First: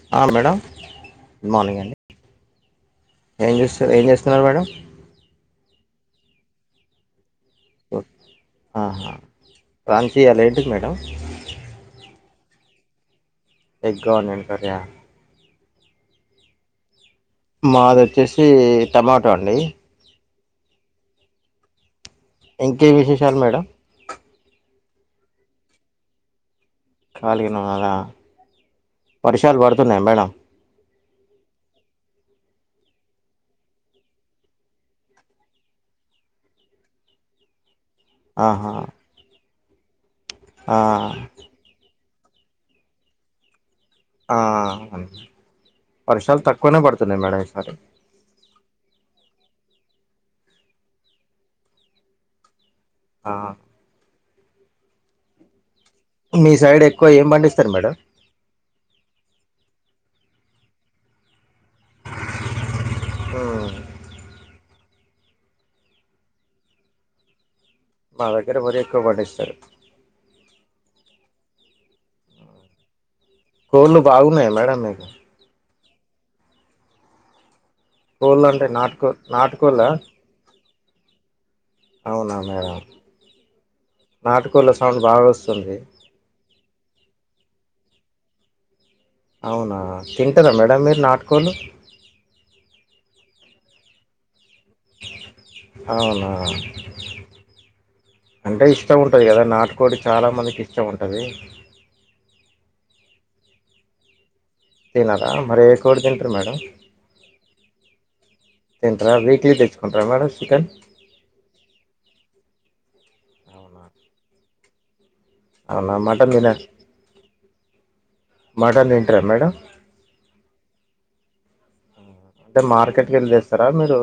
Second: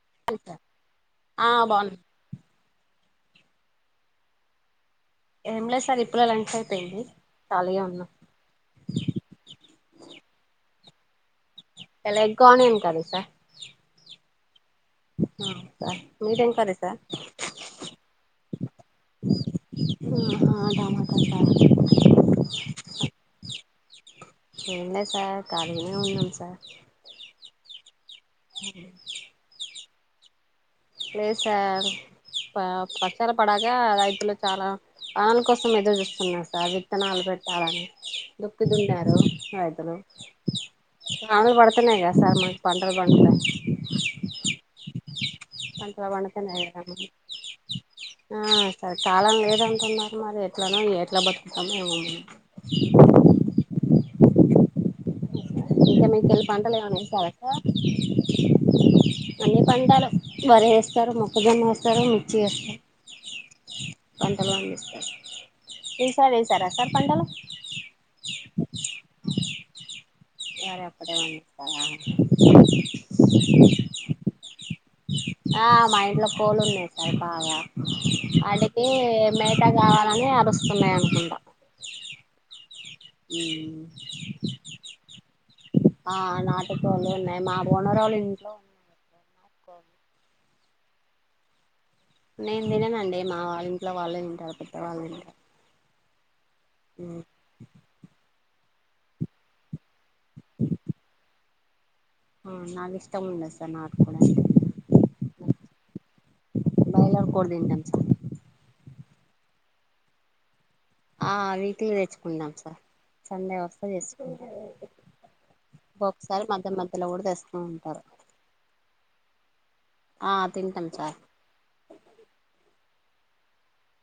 [unintelligible] Madam ఆ good morning బాగున్నా అండి ఏం జేస్తు ఏం జేస్తున్నార్ మేడమ్ ఏం లేద్ సార్ ఇప్పుడే లంచ్ అయిపోయింది కాలిగా ఉన్నాం ఆహా రాంచీ ఇయాలేంటిది మేడం ఎలాగ్గానియన్ కర్రీ సార్ ఎగ్గానియన్ కర్రీ ఆ ఆ సార్ మీర్ ఏం కర్రీ సార్ మాదొచ్చేసీ టమాటో అండి ఆ హా టమటకా ఇంకేం విశేషాల్ మేడం ఏంలే సార్ కాలినే ఉన్నాం సార్ కాళీగ నున్నారా [unintelligible] వర్షాలు బడుతున్నాయా మేడం లేదు సార్ పా పర్షాలు పడకా రైతులు చాలా ఆన్ కోసం ఎదురు జూస్తున్నార్ సార్ విత్తనాల్ పెట్టాలని దుక్కి ఆహా దున్యారూ రైతులు ఆ వానల్ బడ్ తనేగా సార్ మాక్ పంటల్ బండుతాయ్ ఆ అని పంటలు వర్షాల్ పండుతున్నాయి తక్కువనే కదా పడుతున్నాయ్ మేడం ఈసారి ఆ సర్ కాలం లేదంటున్నార్ మరి ఎట్లనో ఎట్లా బతుకుతామో ఏమో మనం ఆ ఇంక మీకెల్లి మీ సైడ్ పంటలేమన్న ఎక్కువ ఏం ఏశారా సార్ పండిస్తారు మేడం అన్ని పంటలు వరి ఏస్తారు మొక్ ఏదన్నా ఎస్తారా మిర్చి ఎస్తారా మ్మ్ పంటలు పండిస్తర్, ఈసారీ ఏసార సార్ పంటలు? మా దగ్గర వరి ఎక్కువ పండిస్తరు. వారి ఒకటే పండిస్తరా. కోళ్ళు బాగున్నయ మేడం మీకు ఆ మా ఇంట్ల కోళ్లు ఉన్నయి సార్ బాగ. కోళ్ళు అంటే ఆటికి నాటుకో మేతా నాటుకోళ్ళ కావలని అరుస్తున్నయి అనుకుంట. అవునా మేడం. నాటుకోళ్ళ సౌండ్ బాగ వస్తుంది. ఆ నాటు కోళ్లు ఉన్నయి, మా ఓనర్ ఒళ్ళ ఇంట్లో అవునా తింటరా మేడం మీరు నాటుకోళ్ళు? నేన్ తిననండి మా వాళ్ళు ఇంట్లో వాళ్ళే తింటారు. పెద్దవాళ్ళు తింట అవునా ఉ అంటే ఇష్టం ఉంటది కదా, నాటుకోడి చాల మందికి ఇష్టం ఉంటది. అవ్ నాకు ఇష్టం ఉండదు సార్ నాటుకోడంటే తినరా, మరి ఏ కోడి తింటరు మేడం? బయలర్ కోడి తింటాం సార్ తింట్రా వీక్లీ తెచ్చుకుంట్రా మేడం చికెన్? ఆ వీక్లీ తెచ్చుకున్నాం సార్. సండే అవునా వస్తే తెచ్చుకుంట అవునా ఒక్ మటన్ సారి తిన మధ్య మధ్యలో కూడ తెస్తూ ఉంటరు. మటన్ తింటరా మేడం? ఆ తింటం సార్ టే మార్కెట్కి ఎళ్ళి తేస్తరా మీరూ?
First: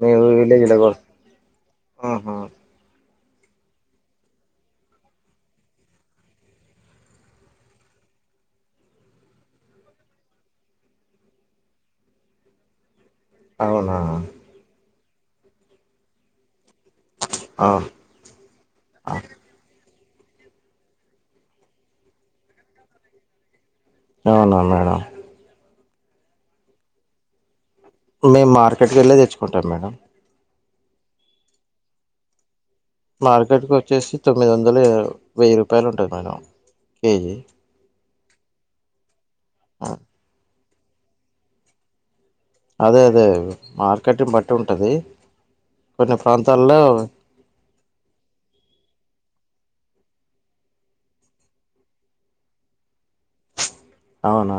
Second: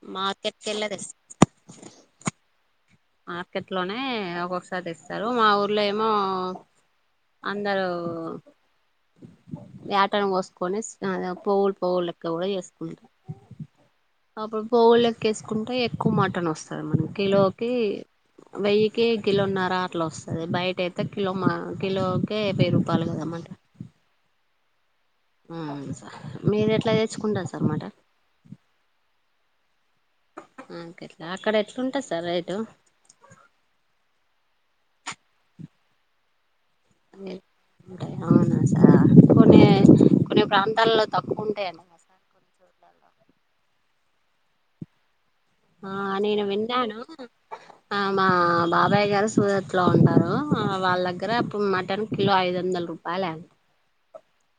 మీ మార్కెట్కి విలేజ్ల వెళ్ళే కోస్ తెస్త ఆహా మార్కెట్ లోనే ఒక్కొక్కసారి తేస్తరు. మా ఊర్లో ఏమో అందరూ యాటని కోసుకొని స్నా పోగులు పోగులులెక్క వోయి ఎస్కుంట అవునా అప్పుడు పోవులెక్క ఏసుకుంటే ఎక్కువ మటన్ వస్ తరు మన ఆ కిలోకి వెయ్యికి కిలోన్నర అట్ల వస్తది బయట అయితే కిలో మా కిలోకకే వెయ్యి రూపాలు కదా మాట అవునా మేడం ఉమ్ సార్. మీరు ఎట్ల తెచ్చుకుంటరు సర్ మటన్? మేం మార్కెట్కి ఎళ్ళే తెచ్చుకుంటాం మేడం. ఆ కే అక్కడ ఎట్లుంటంది సార్ రేటు? మార్కెట్కి వచ్చేసి తొమ్మిది వందలు ఏదో, వెయ్యి రూపాయలు ఉంటది మేడం. కేజీ ఏ ఆ అవునా సార్ కొన్ని ఆ కొన్ని ప్రాంతాల్లో తక్కువ ఉంటయ్ అన్ అదే అదే మార్కెట్ని బట్టి ఉంటది. ఆ కొన్ని నేను ప్రాంతాల్లో విన్నాను ఆ మా బాబాయ్ గారు సూరత్ లో ఉంటారు. ఆ వాళ్దగ్గర అప్పు మటన్ కిలో ఐదు వందల్ రూపాయలే, అవునా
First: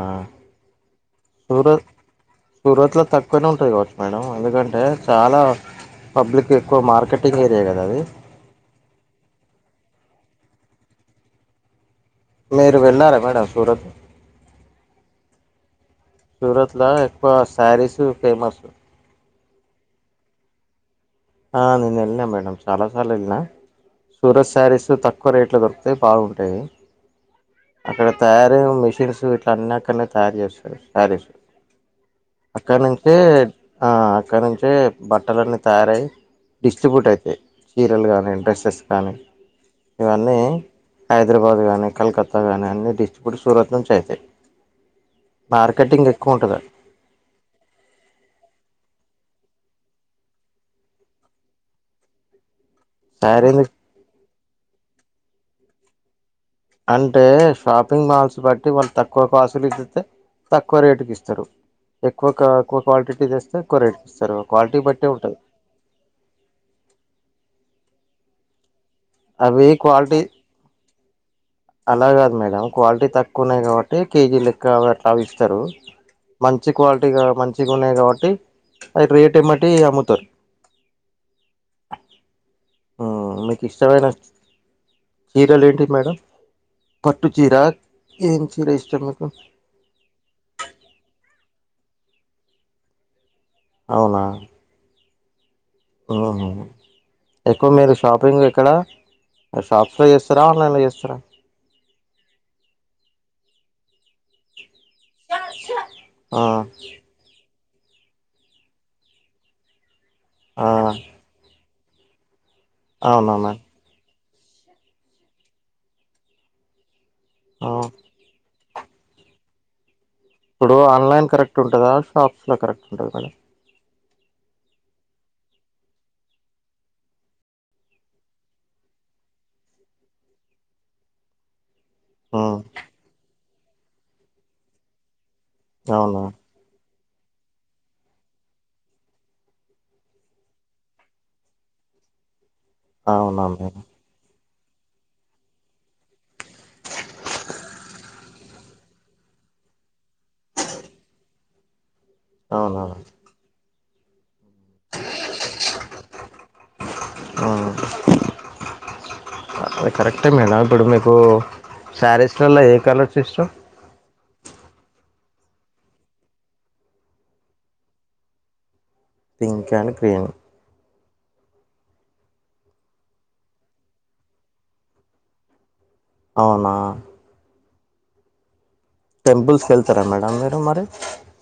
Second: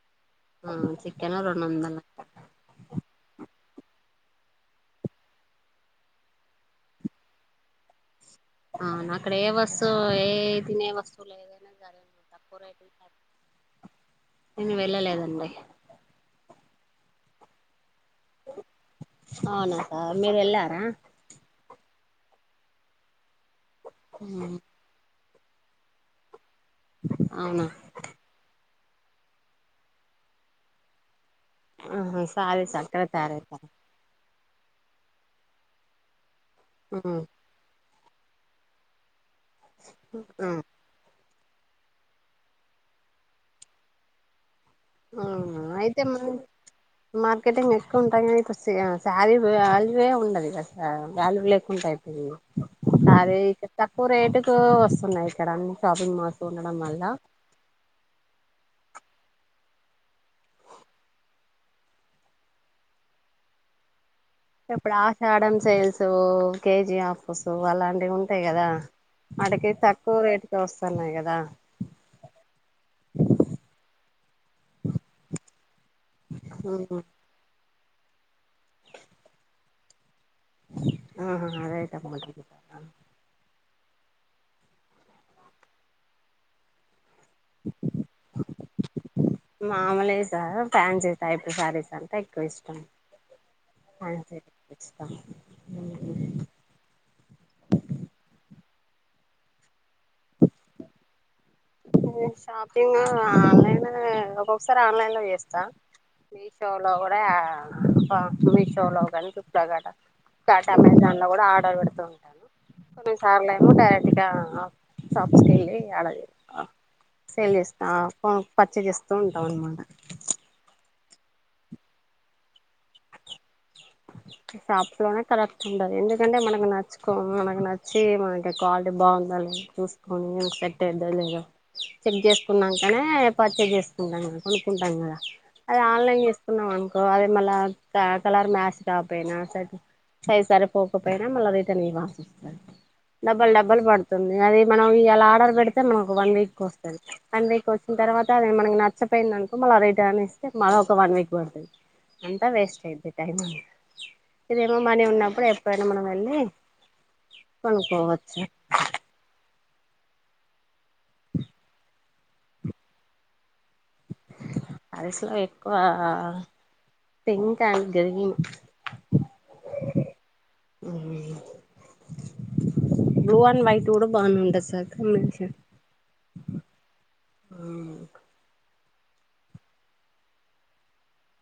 ఉ చికెన్ రెండు సూరత్ వందల సూరత్ లో తక్కువనే ఉంటది కావచ్చు మేడం. ఎందుకంటే చాలా పబ్లిక్ ఎక్కువ మార్కెటింగ్ ఏరియా కదా అది. అవునా అక్కడ ఏ వస్తువు ఏ తినే వస్తువులు ఏదైనా గాని మీరు వెళ్ళారా మేడం సూరత్? నేను వెళ్ళలేదండి. సూరత్‌లా ఎక్కువ శారీస్ ఫేమస్ అవునా సార్ మీరెళ్ళారా ఆ నేన్ ఎళ్లిన మేడం చాలా సార్లు ఎళ్లిన సూరత్ సారీస్ తక్కువ రేట్లో దొరుకుతాయి బాగుంటాయి అవునా అక్కడ తయారైన మెషిన్స్ ఇట్ల అన్ని అక్కడనే తయారు చేస్తారు సారీస్ ఆహా సారీ అక్కడ సార్ నుంచే ఆ అక్కడ నుంచే బట్టలన్నీ తయారై డిస్ట్రిబ్యూట్ అయితాయి తయారవుతారా చీరలు కానీ డ్రెస్సెస్ కానీ ఇవన్నీ హైదరాబాదు గానీ కలకత్తా గానీ అన్ని డిస్ట్రిబ్యూట్ సూరత్ నుంచే అయితాయి అవునా అయితే మార్కెటింగ్ మనం ఎక్కువ ఉంటది మార్కెటింగ్ ఎక్కువ ఉంటాయి కానీ ఇప్పుడు సె శారీ వాల్యూవే ఉండదుగా సా వాల్యూ లేకుండా అయిపోయింది శారే శారీ ఇక్కడ తక్కువ రేటుకు వస్తున్నాయి ఇక్కడ అన్ని షాపింగ్ మాల్ అంటే షాపింగ్ మాల్స్ బట్టి వాళ్ళు తక్కువ కాసులు ఇతితే తక్కువ రేటుకి ఇస్తారు ఎక్కువ క ఎక్కువ క్వాలిటీకి తేస్తే ఎక్కువ రేటుకి ఇస్తారు క్వాలిటీ ఇప్పుడు బట్టే ఉంటది ఆషాడం సేల్స్ కేజీ ఆఫస్ అలాంటివి ఉంటాయి కదా అవి అటికి తక్కువ క్వాలిటీ రేటుకే వస్తున్నాయి కదా అలా కాదు మేడం క్వాలిటీ తక్కువ ఉన్నాయి కాబట్టి కేజీ లెక్కవి అట్లావి ఇస్తారు మంచి క్వాలిటీగా మంచిగా ఉన్నాయి కాబట్టి అవి రేట్ ఏమ్మటే అమ్ముతారు ఆహా రేటు [unintelligible] ఆ మీకు ఇష్టమైన చీరలు ఏంటి మేడం పట్టుచీర ఏం చీరా ఇష్టం మీకు మామూలే సార్ ఫ్యాన్సీ టైప్ శారీస్ అంటే ఎక్కువ ఇష్టం [unintelligible] ఉమ్ ఓహో ఎక్కువ మీరు షాపింగ్ ఎక్కడ షాప్స్‌లో చేస్తారా ఆన్లైన్‌లో చేస్తారా నేను షాపింగ్ ఆన్లైన్ ఒక్కొక్కసారి ఆన్లైన్‌లో చేస్తా ఆ మీషోలో కూ డా మీషోలో గాని ఫ్లిప్కార్టా ఆ ఫ్లిప్కార్ట్ అమెజాన్ ట్లో కూడా ఆర్డర్ పెడుతూ ఉంటాను కొన్ని సార్లు అవునవునా ఏమో డైరెక్ట్‌గా షాప్స్‌కి ఎళ్లి ఆడ ఆ సేల్ చేస్తా ఆ కొను పచ్చేస్ చేస్తూ ఉంటాం అనమాట ఇప్పుడు ఆన్లైన్ కరెక్ట్ ఉంటాదా షాప్స్‌లో కరెక్ట్ ఉంటాదా మేడం [inaudible] షాప్స్‌లోనే కరెక్ట్ ఉంటది ఎందుకంటే మనకు నచ్చుకో మనకు నచ్చి మనకి క్వాలిటీ బాగుందా లేదా చూస్ కొని సెట్ అయ్యిదో లేదో చెక్ మ్మ్ చేసుకున్నాంకనే పర్చేస్ చేసుకుంటాంగా కొనుక్కుంటాం కదా అది అవునా ఆన్లైన్ చేస్ కున్నాం అనుకో అది మళ్ళ క కలర్ మ్యాస్ కాపోయినా సద్ సైజ్ సరిపోకపోయినా మల్లా రిటర్న్ ఇవ్వాల్సి వస్తది అవునా డబల్ డబల్ మేడం పడు తుంది అది మనం ఇయ్యాల ఆర్డర్ పెడితే మనకు ఒక వన్ వీక్ వస్తాది వన్ వీక్ వచ్చిన తర్వాత అది మనకి న చ్చపోయిందనుకో మళ్ళా రిటర్న్ ఇస్తే మళ్ళ ఒక వన్ వీక్ పడుతది అంతా అవునా వేస్ట్ అయిద్ది టైం అం ఇదేమో మనీ ఉన్నప్పుడు ఎప్పుడైనా మనం వెళ్ళి కొనుక్కోవచ్చు అ కరెక్టే మేడం ఇప్పుడు మీకు సారీస్ లలో ఏ కలర్స్ ఇష్టం సారీస్‌లో ఎక్కువ pink and green pink and green hum blue and white కూడా బానే ఉంటది సార్ అవునా హా టెంపుల్స్కి వెళ్తారా మేడం మీరు మరి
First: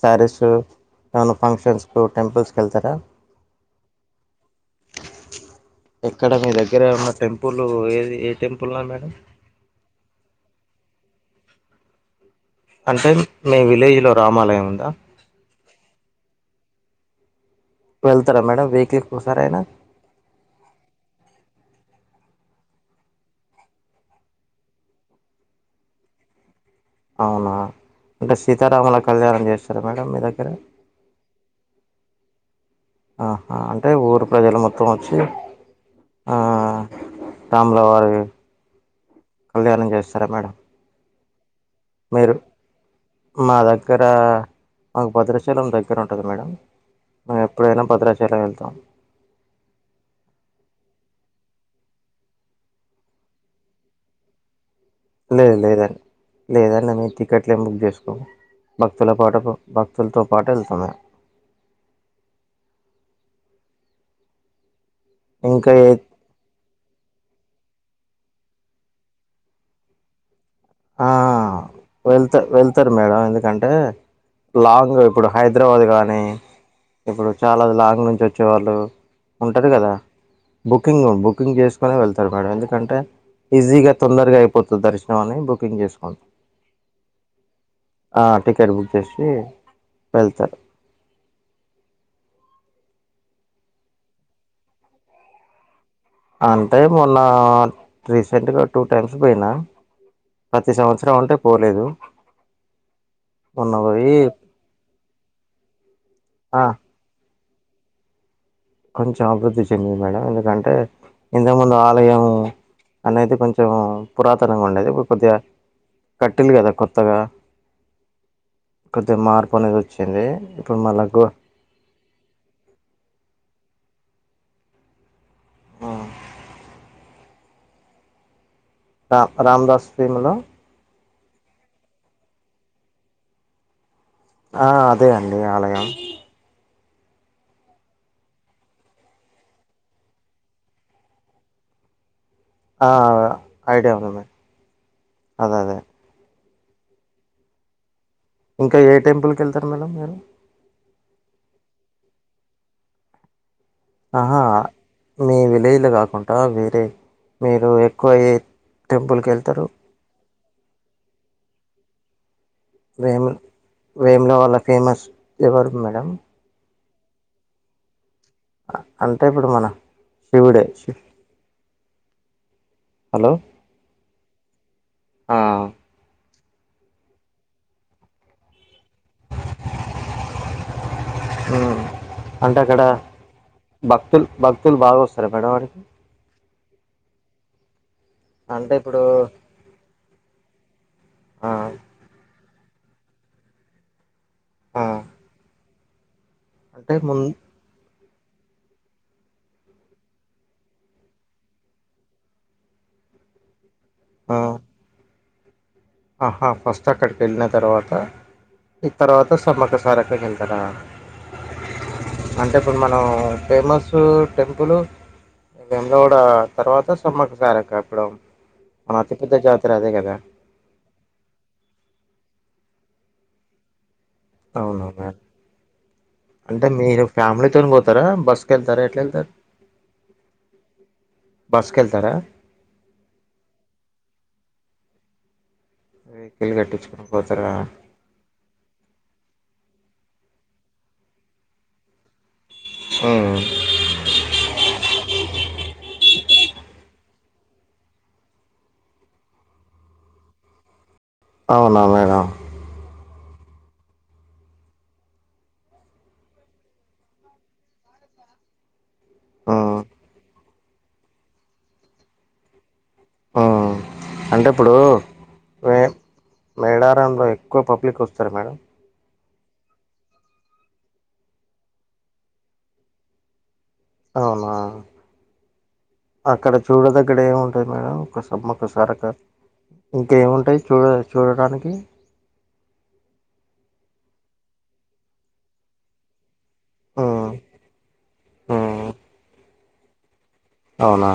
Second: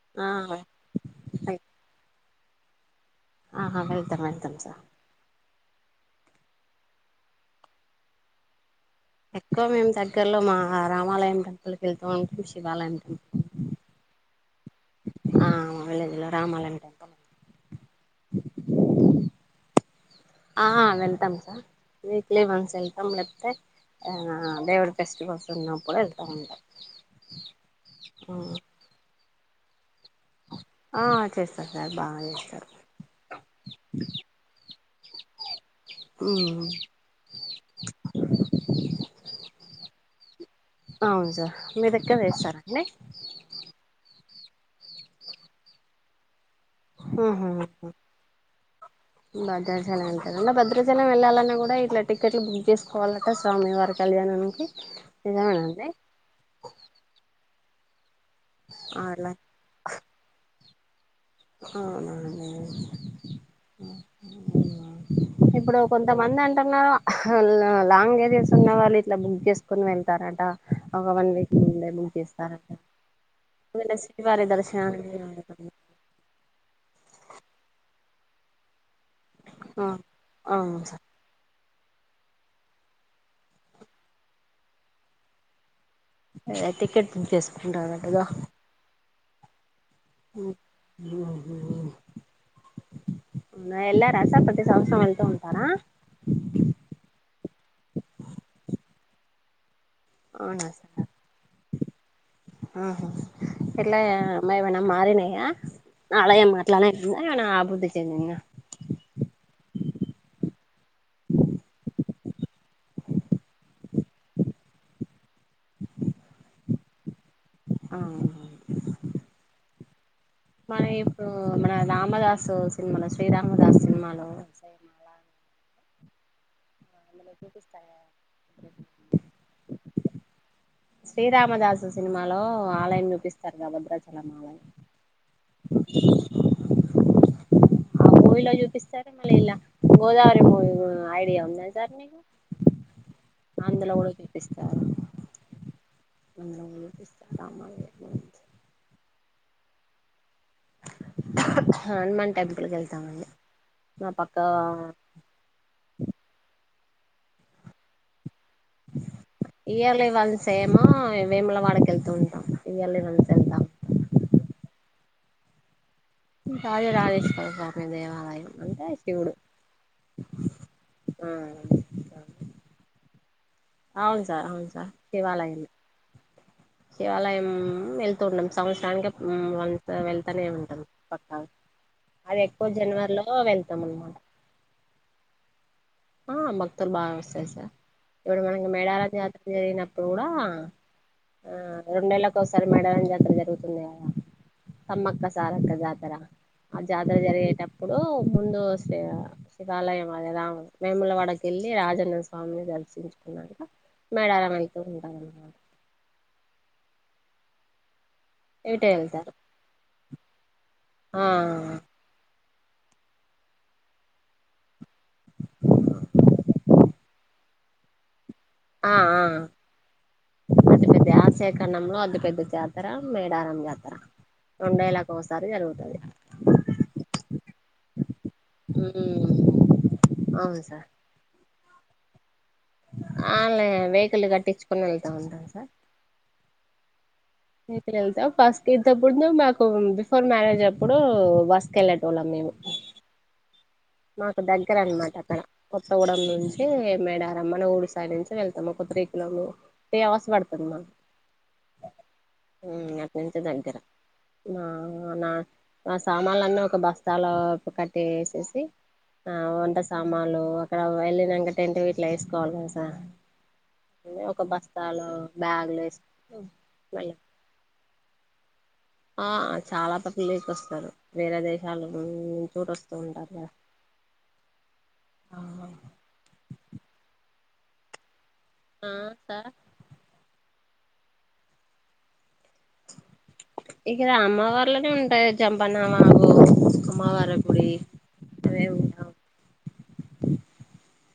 శారిస్ ఆ ఏమన్నా ఫంక్షన్స్కు టెంపుల్స్కి వెళ్తారా ఆహా వెల్తామ్ వెల్తమ్ సార్ ఎక్కడ మీ దగ్గర ఉన్న టెంపుల్ ఏది ఏ టెంపుల్ మేడం ఎక్కువ మేము దగ్గర్లో మా రామాలయం టెంపుల్ కి వెళ్తూ ఉంటాం శివాలయం అంటే టెంపుల్ మీ విలేజ్ లో రామాలయం ఉందా ఆ విలేజ్లో రామాలయం టెంపుల్ వెళ్తారా మేడ వీక్లీకి ఒకసారయినా ఆ వెళ్తాం సార్ వీక్లీ వన్స్ వెళ్తాం లేకపోతే దేవుడి ఫెస్టివల్స్ ఉన్నప్పుడు వెళ్తాము. అవునా అంటే సీతారాముల కళ్యాణం చేస్తార మేడం మీ దగ్గర ఆ చేస్తారు సార్ బాగా చేస్తారు ఆహా అంటే ఊరు ప్రజలు మొత్తం వచ్చి ఆ రాముల వారు కళ్యాణం చేస్తారా మేడం అవును సార్ మీ దగ్గర మీరు చేస్తారా అట్నే మా దగ్గర మాకు భద్రాచలం దగ్గర ఉంటుంది మేడంమ్ హమ్ హు భద్రాచలం ఉంటదా భద్రాచలం వెళ్ళాలన్నా కూడా ఇట్లా టికెట్లు బుక్ చేసుకోవాలంట స్వామి వారి కళ్యాణానికి లేదు నిజమేనండి లేదండి లేదండి మేము టికెట్లు ఏమి బుక్ చేసుకోము భక్తుల అలా పాటు భక్తులతో పాటు వెళ్తాం అవున అండి ఇంకా ఇప్పుడు ఏ కొంతమంది అంటన్నారు లాంగ్ జర్నీసు ఉన్న వాళ్ళు ఇట్లా బుక్ చేసుకుని వెళ్తారట ఒక ఆ వన్ వీక్ ముందే బుక్ వెళ్తా చేస్తారట వెళ్తారు మేడం ఎందుకంటే శ్రీవారి లాంగ్ దర్శనాన్ని ఇప్పుడు హైదరాబాద్ కానీ ఇప్పుడు చాలా లాంగ్ నుంచి వచ్చేవాళ్ళు ఉంటది కదా అవును సార్ బుకింగ్ బుకింగ్ చేసు కొని వెళ్తారు మేడం ఎందుకంటే ఈజీగా తొందరగా అయిపోతుంది దర్శనం అని బుకింగ్ చేసుకుంటాం టికెట్ చేసుకుంటార కదా ఆ టికెట్ బుక్ చేసి ఓ వెళ్తారు ఆహా వెళ్లారా సార్ ప్రతి సంవత్సరం వెళ్తూ ఉంటారా అంటే మొన్న రీసెంట్గా టూ టైమ్స్ పోయినా ప్రతి సంవత్సరం ఉంటే పోలేదు మొన్న ఎట్లే పోయి ఏమైనా మారినయా అలాగే ఆ అట్ల ఏమైనా అభివృద్ధి చెందిందా కొంచెం అభివృద్ధి చెందింది మేడం ఎందుకంటే ఇంతకుముందు ఆలయంము అదైతే కొంచెం పురాతనంగా ఉండేది ఇప్పుడు కొద్దిగా కట్టిల్లు కదా కొత్తగా ఆ కొద్ది మార్పు అనేది వచ్చింది మన మళ్ళా గో ఇప్పుడు మన రామదాస్ సినిమాలో శ్రీరామదాస్ సినిమాలో ఆ అందులో చూపిస్తాయా రేపు ఆ రామదాస్ ఫిల్మ్ లో శ్రీరామదాసు సినిమాలో ఆలయం చూపిస్తారుగ భద్రా చల ఆలయం ఆ అదే అండి ఆలయం ఆ మూవీలో చూపిస్తారు మళ్ళ ఇల్లా గోదావరి మూవీలో ఐడియా ఉందా సార్ నీకు ఆ అందులో ఐడియా ఉంది కూడా మేడం చూపిస్తారు అదే అదే వందలో చూపిస్తారు రామాలయం మూవీ ఇంకా ఏ టెంపుల్ కెళ్తారు మేడం మీరు హనుమాన్ టెంపుల్ కి వెళ్తామండి మా పక్క ఆహా మీ విలేజ్లో కాకుండా వేరే మీరు ఎక్కువ ఏ టెంపుల్కి వెళ్తరు ఇయర్లీ వన్స్ ఏమో వేములవాడ కెళ్తూ ఉంటాం ఇయర్లీ వన్స్ వేము వెళ్తాం వేముల వాళ్ళ ఫేమస్ ఎవరు మేడం రాజా రాజేశ్వర స్వామి దేవాలయం అంటే ఇప్పుడు మన శివుడే శివ్ ఆ హలో అవును సార్ అవును సార్ ఆ శివాలయమే శివాలయం వెళ్తుంటాం సంవత్సరానికి ఉమ్ అంతా వెళ్తనే ఉంటాం పక్కా అది అంటే ఎక్కువ అక్కడ జనవరిలో వెళ్తాం అన్నమాట భక్తులు భక్తులు బాగా వస్తారా మేడం ఆడికి ఆ భక్తులు బాగా వస్తారు సార్ ఇప్పుడు మనకి అంటే ఇప్పుడు మేడారం జాతర జరిగినప్పుడు గూడా ఆ ఆ రెండేళ్ళకోసారి మేడారం జాతర జరుగుతుంది గదా ఆ తమ్మక్క సారక్క జాతర ఆ అంటే జాతర ముం జరిగేటప్పుడు ముందు శ శివాలయం అదే రాముడు వేముల వాడకెళ్ళి రాజన్న స్వామిని దర్శించుకునంక ఆ మేడారం వెళ్తూ ఉంటాం అన్నమాట ఆహా ఫస్ట్ అక్కడికి వెళ్ళిన తర్వాత ఈ ఇటే వెళ్తారు తర్వాత సమ్మక్కసారక్క కెళ్తరా ఆ అంటే ఇప్పుడు మనం ఫేమస్ టెంపుల్ వేములవాడ తర్వాత సమ్మకు సారక్క ఇప్పుడు మన అతి పెద్ద జాతర అదే గదా అంత పెద్ద ఆశియఖండంలో అతి పెద్ద జాతర మేడారం జాతర అవును రెండేళ్ళకి మేడం ఒకసారి జరుగుతది అంటే మీరు ఫ్యామిలీతోని బోతరా బస్సు కెళ్తరా ఎట్లా యెళ్తరు మ్మ్ అవును సార్ బస్సు కెళ్తరా ఆలే వెహికిల్ కట్టించుకొని వెళ్తా ఉంటాం సార్ వెహికిల్ కట్టించుకొని పోతారా వెళ్తలేం సార్ ఫస్ట్ ఇంతకు ముందు మాకు బిఫోర్ మ్యారేజ్ అప్పుడు బస్సుకి వెళ్ళేటోళ్ళం మేము ఉమ్ మాకు దగ్గర అన్నమాట అక్కడ కొత్తగూడం నుంచి మేడారం మన ఊరి సైడ్ నుంచి వెళ్తాము ఒక త్రీ కిలోలు త్రీ అవర్స్ పడుతది మాకు అవునా మేడం ఉమ్ అటు నుంచి దగ్గర నా నా సామాన్లు అన్నీ ఒక బస్తాలోపు కట్టెసేసి ఆ వంట మ్మ్ సామాన్లు అక్కడ వెళ్ళినాకట టెంట్ వీట్లా వేసుకోవాలి తెలుసా మ్మ్ ఒక అంటే ఇప్పుడు బస్తాలో మే బ్యాగు్లు వేసి మళ్ళీ మేడారంలో ఎక్కువ పబ్లిక్ వస్తారు మేడం ఆ చాలా పట్లకి వస్తారు వేరే దేశాల ను చూ వస్తూ ఉంటారు కదా అవునా అక్కడ చూడదగ్గర ఏముంటుంది మేడం ఒక సమ్మర్ ఆ ఒకసారిగా సార్ ఇంకేముంటాయి చూడ చూడడానికి ఇక్కడ అమ్మ వార్లనే ఉంటాయి చంపనామాబు మ్మ్ కుమవార గుడి అవే వు మ్మ్ అవునా